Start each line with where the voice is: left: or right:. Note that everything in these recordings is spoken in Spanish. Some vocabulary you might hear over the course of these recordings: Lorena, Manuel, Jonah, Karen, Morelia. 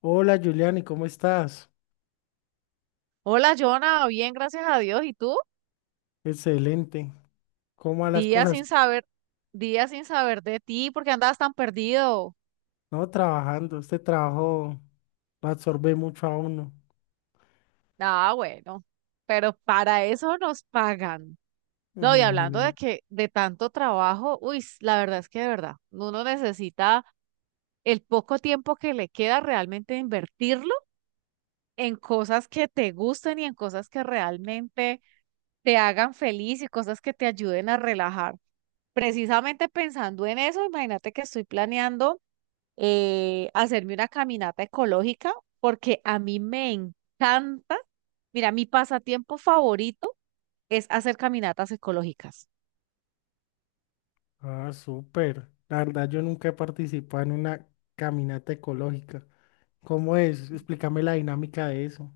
left: Hola Juliani, ¿cómo estás?
right: Hola, Jonah, bien, gracias a Dios. ¿Y tú?
left: Excelente. ¿Cómo van las
right: Días sin
left: cosas?
right: saber, días sin saber de ti, porque andabas tan perdido.
left: No, trabajando. Este trabajo lo absorbe mucho a uno.
right: Ah, bueno, pero para eso nos pagan. No, y hablando de
left: Imagínese.
right: que de tanto trabajo, uy, la verdad es que de verdad, uno necesita el poco tiempo que le queda realmente invertirlo en cosas que te gusten y en cosas que realmente te hagan feliz y cosas que te ayuden a relajar. Precisamente pensando en eso, imagínate que estoy planeando. Hacerme una caminata ecológica, porque a mí me encanta, mira, mi pasatiempo favorito es hacer caminatas ecológicas.
left: Ah, súper. La verdad, yo nunca he participado en una caminata ecológica. ¿Cómo es? Explícame la dinámica de eso.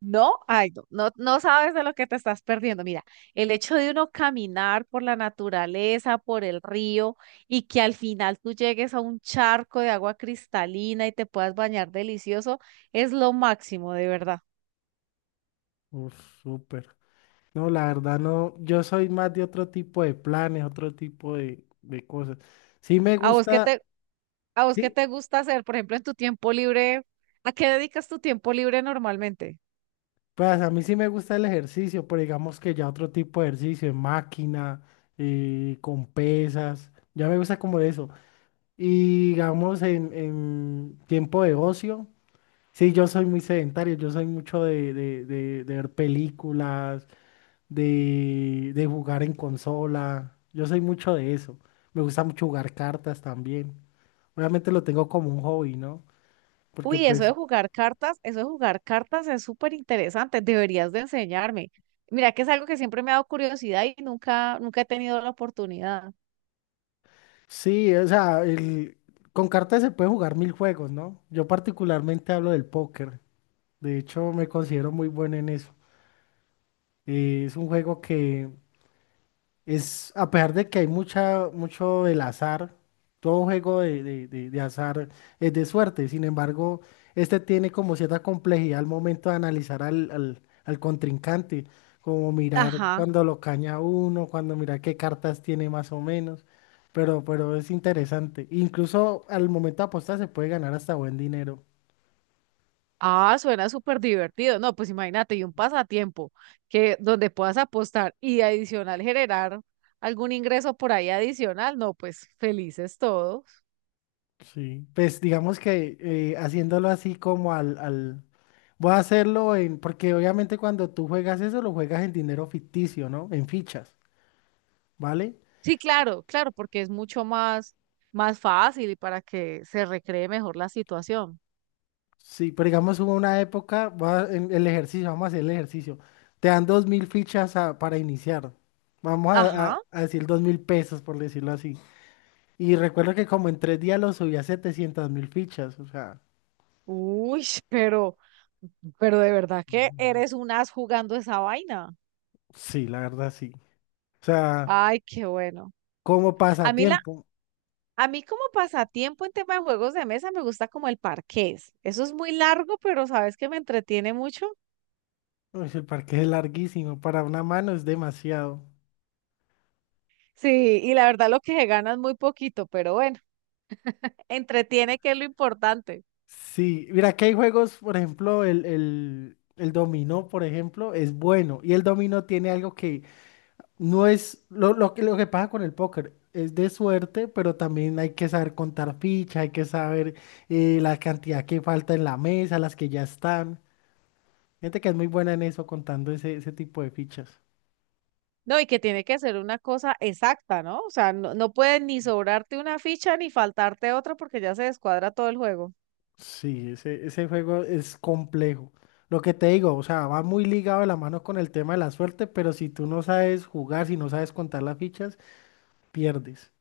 right: No, ay, no, no, no sabes de lo que te estás perdiendo. Mira, el hecho de uno caminar por la naturaleza, por el río, y que al final tú llegues a un charco de agua cristalina y te puedas bañar delicioso, es lo máximo, de verdad.
left: Uf, súper. No, la verdad no. Yo soy más de otro tipo de planes, otro tipo de cosas. Sí me
right: ¿A vos qué
left: gusta.
right: te, ¿A vos qué
left: Sí,
right: te gusta hacer, por ejemplo, en tu tiempo libre? ¿A qué dedicas tu tiempo libre normalmente?
left: pues a mí sí me gusta el ejercicio, pero digamos que ya otro tipo de ejercicio, en máquina, con pesas, ya me gusta como de eso. Y digamos en tiempo de ocio, sí, yo soy muy sedentario, yo soy mucho de ver películas, de jugar en consola, yo soy mucho de eso. Me gusta mucho jugar cartas también. Obviamente lo tengo como un hobby, ¿no? Porque
right: Uy, eso
left: pues.
right: de jugar cartas, eso de jugar cartas es súper interesante, deberías de enseñarme. Mira que es algo que siempre me ha dado curiosidad y nunca, nunca he tenido la oportunidad.
left: Sí, o sea, con cartas se puede jugar mil juegos, ¿no? Yo particularmente hablo del póker. De hecho, me considero muy bueno en eso. Es un juego que es, a pesar de que hay mucho del azar, todo juego de azar es de suerte, sin embargo, este tiene como cierta complejidad al momento de analizar al contrincante, como mirar
right: Ajá.
left: cuando lo caña uno, cuando mirar qué cartas tiene más o menos, pero es interesante. Incluso al momento de apostar se puede ganar hasta buen dinero.
right: Ah, suena súper divertido. No, pues imagínate, y un pasatiempo que donde puedas apostar y adicional generar algún ingreso por ahí adicional. No, pues felices todos.
left: Sí. Pues digamos que haciéndolo así como al, al, voy a hacerlo en, porque obviamente cuando tú juegas eso, lo juegas en dinero ficticio, ¿no? En fichas, ¿vale?
right: Sí, claro, claro, porque es mucho más, más fácil y para que se recree mejor la situación.
left: Sí, pero digamos hubo una época, va en el ejercicio, vamos a hacer el ejercicio. Te dan 2.000 fichas para iniciar. Vamos a,
right: Ajá.
left: a- a decir 2.000 pesos, por decirlo así. Y recuerdo que como en 3 días lo subí a 700 mil fichas, o sea,
right: Uy, pero de verdad que eres un as jugando esa vaina.
left: sí, la verdad sí. O sea,
right: Ay, qué bueno.
left: como
right: A mí la,
left: pasatiempo,
right: a mí como pasatiempo en tema de juegos de mesa me gusta como el parqués. Eso es muy largo, pero sabes que me entretiene mucho.
left: uy, el parque es larguísimo, para una mano es demasiado.
right: Sí, y la verdad lo que se gana es muy poquito, pero bueno, entretiene que es lo importante.
left: Sí, mira que hay juegos, por ejemplo, el dominó, por ejemplo, es bueno. Y el dominó tiene algo que no es lo que pasa con el póker. Es de suerte, pero también hay que saber contar fichas, hay que saber la cantidad que falta en la mesa, las que ya están. Gente que es muy buena en eso, contando ese tipo de fichas.
right: No, y que tiene que ser una cosa exacta, ¿no? O sea, no, no puede ni sobrarte una ficha ni faltarte otra porque ya se descuadra todo el juego.
left: Sí, ese juego es complejo. Lo que te digo, o sea, va muy ligado de la mano con el tema de la suerte, pero si tú no sabes jugar, si no sabes contar las fichas, pierdes.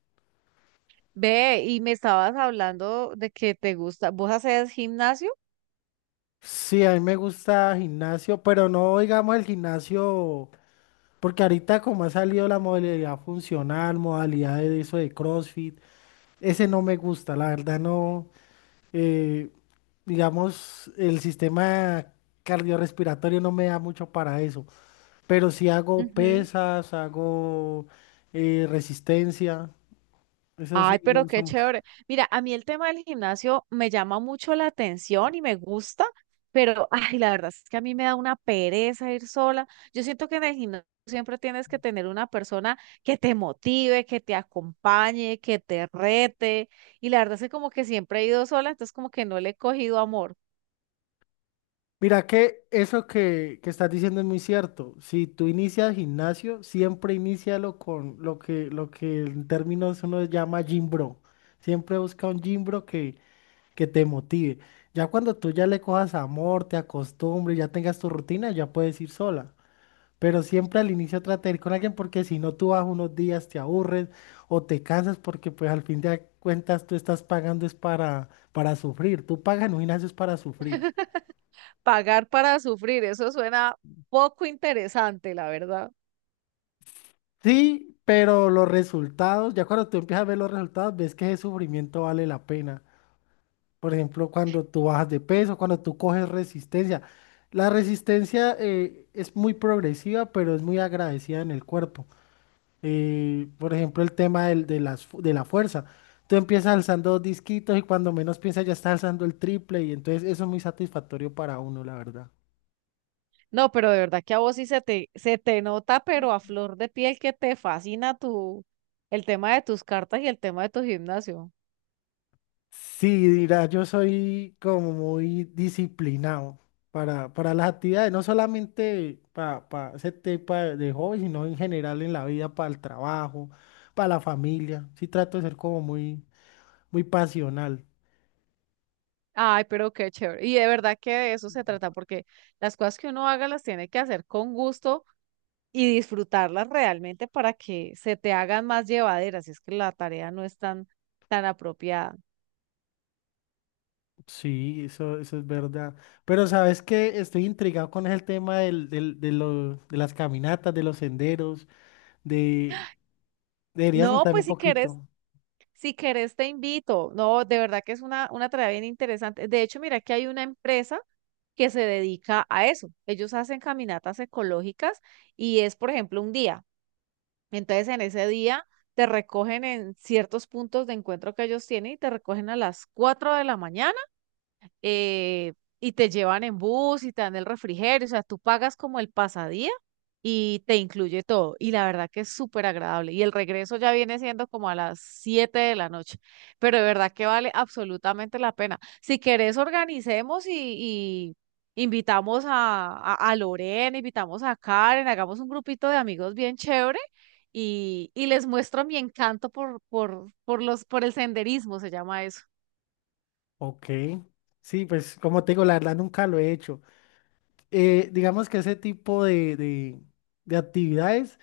right: Ve, y me estabas hablando de que te gusta, ¿vos haces gimnasio?
left: Sí, a mí me gusta gimnasio, pero no digamos el gimnasio, porque ahorita como ha salido la modalidad funcional, modalidad de eso de CrossFit, ese no me gusta, la verdad no, eh, digamos, el sistema cardiorrespiratorio no me da mucho para eso, pero sí hago
right: Ujú,
left: pesas, hago resistencia, eso
right: ay,
left: sí, me
right: pero
left: gusta.
right: qué chévere. Mira, a mí el tema del gimnasio me llama mucho la atención y me gusta, pero ay, la verdad es que a mí me da una pereza ir sola. Yo siento que en el gimnasio siempre tienes que tener una persona que te motive, que te acompañe, que te rete. Y la verdad es que como que siempre he ido sola, entonces como que no le he cogido amor.
left: Mira que eso que estás diciendo es muy cierto. Si tú inicias gimnasio, siempre inícialo con lo que en términos uno llama gym bro. Siempre busca un gym bro que te motive. Ya cuando tú ya le cojas amor, te acostumbres, ya tengas tu rutina, ya puedes ir sola. Pero siempre al inicio trata de ir con alguien porque si no tú vas unos días, te aburres o te cansas porque pues al fin de cuentas tú estás pagando es para sufrir. Tú pagas en un gimnasio es para sufrir.
right: Pagar para sufrir, eso suena poco interesante, la verdad.
left: Sí, pero los resultados, ya cuando tú empiezas a ver los resultados, ves que ese sufrimiento vale la pena. Por ejemplo, cuando tú bajas de peso, cuando tú coges resistencia. La resistencia es muy progresiva, pero es muy agradecida en el cuerpo. Por ejemplo, el tema de la fuerza. Tú empiezas alzando dos disquitos y cuando menos piensas ya estás alzando el triple y entonces eso es muy satisfactorio para uno, la verdad.
right: No, pero de verdad que a vos sí se te nota, pero a flor de piel que te fascina tu, el tema de tus cartas y el tema de tu gimnasio.
left: Sí, dirá, yo soy como muy disciplinado para las actividades, no solamente para ese tipo de hobby, sino en general en la vida, para el trabajo, para la familia. Sí trato de ser como muy, muy pasional.
right: Ay, pero qué chévere. Y de verdad que de eso se trata, porque las cosas que uno haga las tiene que hacer con gusto y disfrutarlas realmente para que se te hagan más llevaderas. Es que la tarea no es tan, tan apropiada.
left: Sí, eso es verdad. Pero sabes que estoy intrigado con el tema de las caminatas, de los senderos. de... Deberías
right: No,
left: contarme
right: pues
left: un
right: si quieres,
left: poquito.
right: si querés, te invito. No, de verdad que es una tarea bien interesante. De hecho, mira que hay una empresa que se dedica a eso. Ellos hacen caminatas ecológicas y es, por ejemplo, un día. Entonces, en ese día te recogen en ciertos puntos de encuentro que ellos tienen y te recogen a las 4 de la mañana eh, y te llevan en bus y te dan el refrigerio, o sea, tú pagas como el pasadía y te incluye todo. Y la verdad que es súper agradable. Y el regreso ya viene siendo como a las 7 de la noche, pero de verdad que vale absolutamente la pena. Si querés, organicemos y invitamos a Lorena, invitamos a Karen, hagamos un grupito de amigos bien chévere y les muestro mi encanto por el senderismo, se llama eso.
left: Ok. Sí, pues como te digo, la verdad nunca lo he hecho. Digamos que ese tipo de actividades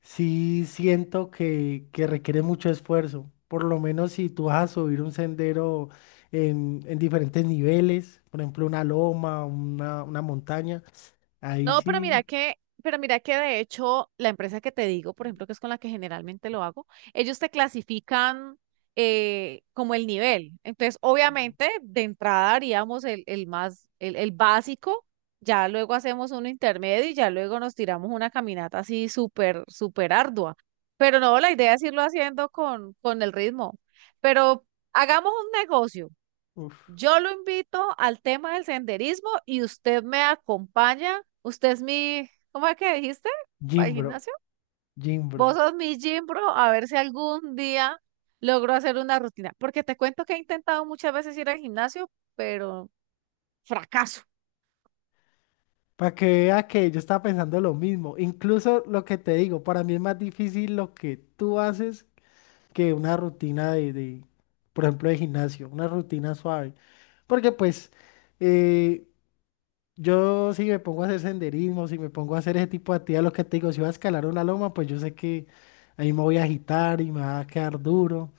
left: sí siento que requiere mucho esfuerzo. Por lo menos si tú vas a subir un sendero en diferentes niveles, por ejemplo, una loma, una montaña, ahí
right: No,
left: sí,
right: pero mira que de hecho la empresa que te digo, por ejemplo, que es con la que generalmente lo hago, ellos te clasifican como el nivel. Entonces, obviamente, de entrada haríamos el básico, ya luego hacemos un intermedio y ya luego nos tiramos una caminata así súper, súper ardua. Pero no, la idea es irlo haciendo con el ritmo. Pero hagamos un negocio.
left: uff,
right: Yo lo invito al tema del senderismo y usted me acompaña. Usted es mi, ¿cómo es que dijiste? ¿Para el
left: Jimbro,
right: gimnasio? Vos
left: Jimbro.
right: sos mi gym bro, a ver si algún día logro hacer una rutina. Porque te cuento que he intentado muchas veces ir al gimnasio, pero fracaso.
left: Para que vea que yo estaba pensando lo mismo. Incluso lo que te digo, para mí es más difícil lo que tú haces que una rutina de, por ejemplo, de gimnasio, una rutina suave. Porque pues eh, yo si me pongo a hacer senderismo, si me pongo a hacer ese tipo de actividades, lo que te digo, si voy a escalar una loma, pues yo sé que ahí me voy a agitar y me va a quedar duro.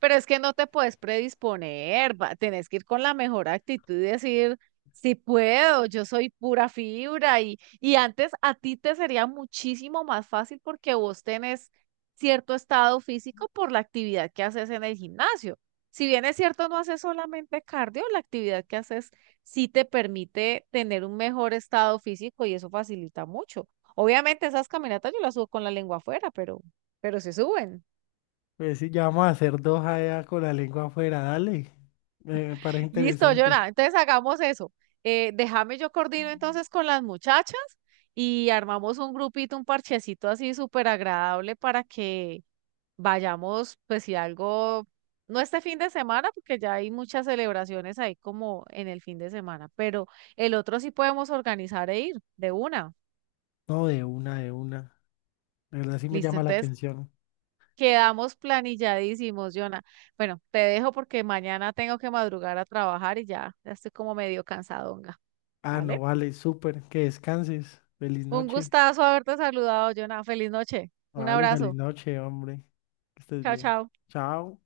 right: Pero es que no te puedes predisponer, tenés que ir con la mejor actitud y decir, si puedo, yo soy pura fibra y antes a ti te sería muchísimo más fácil porque vos tenés cierto estado físico por la actividad que haces en el gimnasio. Si bien es cierto, no haces solamente cardio, la actividad que haces sí te permite tener un mejor estado físico y eso facilita mucho. Obviamente esas caminatas yo las subo con la lengua afuera, pero se suben.
left: Pues sí, ya vamos a hacer dos allá con la lengua afuera, dale. Me parece
right: Listo,
left: interesante.
right: Jonah. Entonces hagamos eso. Déjame yo coordino entonces con las muchachas y armamos un grupito, un parchecito así súper agradable para que vayamos, pues si algo, no este fin de semana, porque ya hay muchas celebraciones ahí como en el fin de semana, pero el otro sí podemos organizar e ir de una.
left: No, de una, de una. De verdad sí me
right: Listo,
left: llama la
right: entonces
left: atención.
right: quedamos planilladísimos, Jonah. Bueno, te dejo porque mañana tengo que madrugar a trabajar y ya, ya estoy como medio cansadonga,
left: Ah,
right: ¿vale?
left: no, vale, súper. Que descanses. Feliz
right: Un
left: noche.
right: gustazo haberte saludado, Jonah. Feliz noche. Un
left: Vale, feliz
right: abrazo.
left: noche, hombre. Que estés
right: Chao,
left: bien.
right: chao.
left: Chao.